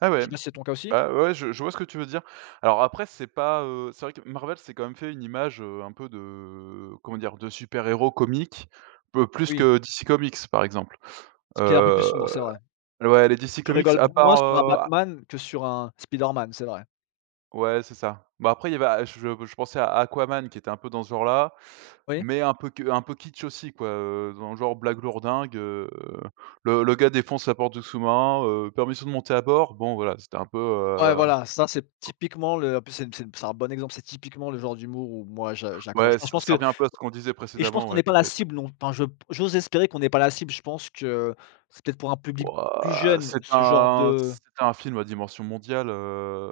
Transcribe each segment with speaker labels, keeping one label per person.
Speaker 1: Ah ouais?
Speaker 2: C'est bien c'est ton cas aussi?
Speaker 1: Bah ouais je je vois ce que tu veux dire. Alors après c'est pas, heu, c'est vrai que Marvel s'est quand même fait une image, heu, un peu de comment dire? De super héros comique, plus
Speaker 2: Oui.
Speaker 1: que DC comics par exemple.
Speaker 2: Ce qui est un peu plus
Speaker 1: Heu,
Speaker 2: sombre, c'est vrai.
Speaker 1: ouais les DC
Speaker 2: Tu
Speaker 1: comics
Speaker 2: rigoles
Speaker 1: à
Speaker 2: moins
Speaker 1: part,
Speaker 2: sur un
Speaker 1: heu
Speaker 2: Batman que sur un Spiderman, c'est vrai.
Speaker 1: Ouais c'est ça. Bah après il y avait A je je pensais à Aquaman qui était un peu dans ce genre là.
Speaker 2: Oui.
Speaker 1: Mais un peu un peu kitsch aussi quoi, heu, dans le genre blague lourd dingue, heu, le le gars défonce la porte du sous-marin, heu, permission de monter à bord, bon voilà, c'était un peu,
Speaker 2: Ouais
Speaker 1: heu
Speaker 2: voilà ça c'est typiquement le en plus c'est c'est c'est un bon exemple, c'est typiquement le genre d'humour où moi je j'accroche.
Speaker 1: Ouais,
Speaker 2: Moi je
Speaker 1: ça
Speaker 2: pense
Speaker 1: ça
Speaker 2: que
Speaker 1: revient un peu à ce qu'on disait
Speaker 2: et je pense
Speaker 1: précédemment,
Speaker 2: qu'on
Speaker 1: ouais
Speaker 2: n'est
Speaker 1: de
Speaker 2: pas la
Speaker 1: fait
Speaker 2: cible non. Enfin je j'ose espérer qu'on n'est pas la cible je pense que c'est peut-être pour un public plus
Speaker 1: Wouah!
Speaker 2: jeune
Speaker 1: C'est
Speaker 2: ce genre
Speaker 1: un
Speaker 2: de
Speaker 1: c'est un film à dimension mondiale, heu,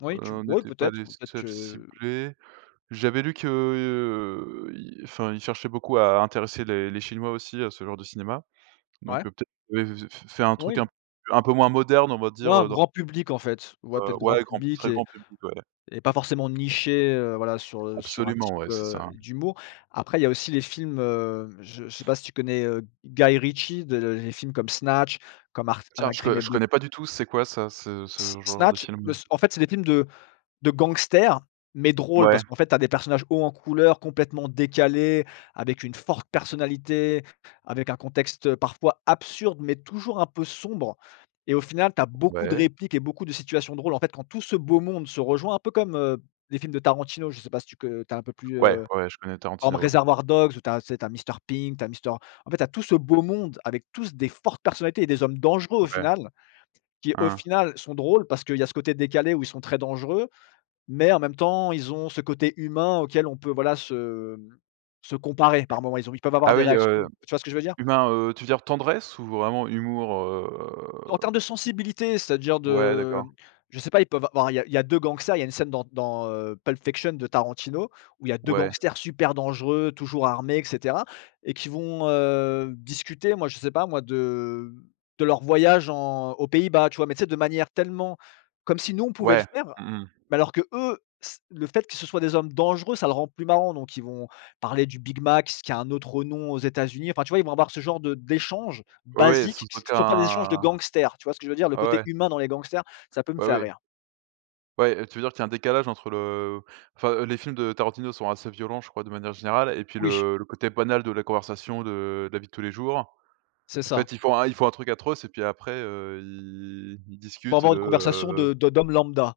Speaker 2: Oui tu
Speaker 1: on
Speaker 2: oui
Speaker 1: n'était pas
Speaker 2: peut-être,
Speaker 1: les
Speaker 2: peut-être
Speaker 1: seuls
Speaker 2: que
Speaker 1: ciblés. J'avais lu que, heu, enfin il cherchait beaucoup à intéresser les les Chinois aussi à ce genre de cinéma. Donc
Speaker 2: Ouais.
Speaker 1: peut-être f fait un truc
Speaker 2: Oui.
Speaker 1: un peu un peu moins moderne on va
Speaker 2: Ouais
Speaker 1: dire,
Speaker 2: un
Speaker 1: heu, dans
Speaker 2: grand public en fait. Ouais
Speaker 1: Heu,
Speaker 2: peut-être grand
Speaker 1: ouais, grand,
Speaker 2: public
Speaker 1: très
Speaker 2: et
Speaker 1: grand public ouais.
Speaker 2: et pas forcément niché, heu, voilà sur, heu, sur un
Speaker 1: Absolument
Speaker 2: type,
Speaker 1: ouais, c'est
Speaker 2: heu,
Speaker 1: ça.
Speaker 2: d'humour. Après il y a aussi les films, heu, je je sais pas si tu connais, heu, Guy Ritchie, les films comme Snatch comme ar
Speaker 1: Tiens, je je
Speaker 2: [unintelligible]
Speaker 1: connais pas du tout. C'est quoi ça ce
Speaker 2: S
Speaker 1: ce genre de
Speaker 2: Snatch bah
Speaker 1: film?
Speaker 2: en fait c'est des films de de gangsters mais drôle.
Speaker 1: Mouais.
Speaker 2: Parce qu'en fait, tu as des personnages hauts en couleur complètement décalés avec une forte personnalité avec un contexte parfois absurde mais toujours un peu sombre et au final tu as beaucoup de
Speaker 1: Ouais.
Speaker 2: répliques et beaucoup de situations drôle. En fait quand tout ce beau monde se rejoint un peu comme, heu, les films de Tarantino. Je sais pas si tu co heu, tu as un peu plus,
Speaker 1: Ouais,
Speaker 2: heu,
Speaker 1: ouais, ouais, je connais
Speaker 2: comme
Speaker 1: Tarantino ouais.
Speaker 2: Reservoir Dogs ou tu as tu as Mister Pink tu as Mister en fait tu as tout ce beau monde avec tous des fortes personnalités et des hommes dangereux au
Speaker 1: Ouais.
Speaker 2: final. Qui au
Speaker 1: Hein.
Speaker 2: final sont drôles parce qu'il y a ce côté décalé où ils sont très dangereux. Mais en même temps ils ont ce côté humain auquel on peut voilà se se comparer par moments ils peuvent avoir
Speaker 1: Ah
Speaker 2: des
Speaker 1: oui,
Speaker 2: réactions
Speaker 1: heu,
Speaker 2: tu vois ce que je veux dire?
Speaker 1: humain, heu, tu veux dire tendresse ou vraiment humour,
Speaker 2: En
Speaker 1: heu
Speaker 2: termes de sensibilité c'est-à-dire
Speaker 1: Ouais,
Speaker 2: de
Speaker 1: d'accord.
Speaker 2: je sais pas ils peuvent av enfin il y a il y a 2 gangsters il y a une scène dans dans, heu, Pulp fiction de Tarantino où il y a 2
Speaker 1: Ouais.
Speaker 2: gangsters super dangereux toujours armés et cetera et qui vont, heu, discuter moi je sais pas moi de de leur voyage en aux Pays-bas tu vois? Mais c'est de manière tellement comme si nous on pouvait le
Speaker 1: Ouais.
Speaker 2: faire.
Speaker 1: Mmh mh.
Speaker 2: Mais alors que eux c le fait que ce soit des hommes dangereux ça le rend plus marrant. Donc ils vont parler du big mac qui a un autre nom aux Etats-Unis. Enfin, tu vois, ils vont avoir ce genre de d'échange
Speaker 1: Oui oui,
Speaker 2: basiques
Speaker 1: sans
Speaker 2: qui sont pas des échanges de
Speaker 1: aucun
Speaker 2: gangsters. Tu vois ce que je veux dire? Le
Speaker 1: ouais,
Speaker 2: côté
Speaker 1: ouais.
Speaker 2: humain dans les gangsters ça peut me
Speaker 1: Ouais,
Speaker 2: faire
Speaker 1: ouais.
Speaker 2: rire.
Speaker 1: Ouais tu veux dire qu'il y a un décalage entre le heu, enfin les films de Tarantino sont assez violents je crois de manière générale et puis
Speaker 2: Oui.
Speaker 1: le le côté banal de la conversation de la vie de tous les jours.
Speaker 2: C'est
Speaker 1: En
Speaker 2: ça.
Speaker 1: fait ils font ils font un truc atroce et puis après heu, ils ils
Speaker 2: Ils vont
Speaker 1: discutent
Speaker 2: avoir
Speaker 1: de,
Speaker 2: une conversation
Speaker 1: heu
Speaker 2: de de d'homme lambda.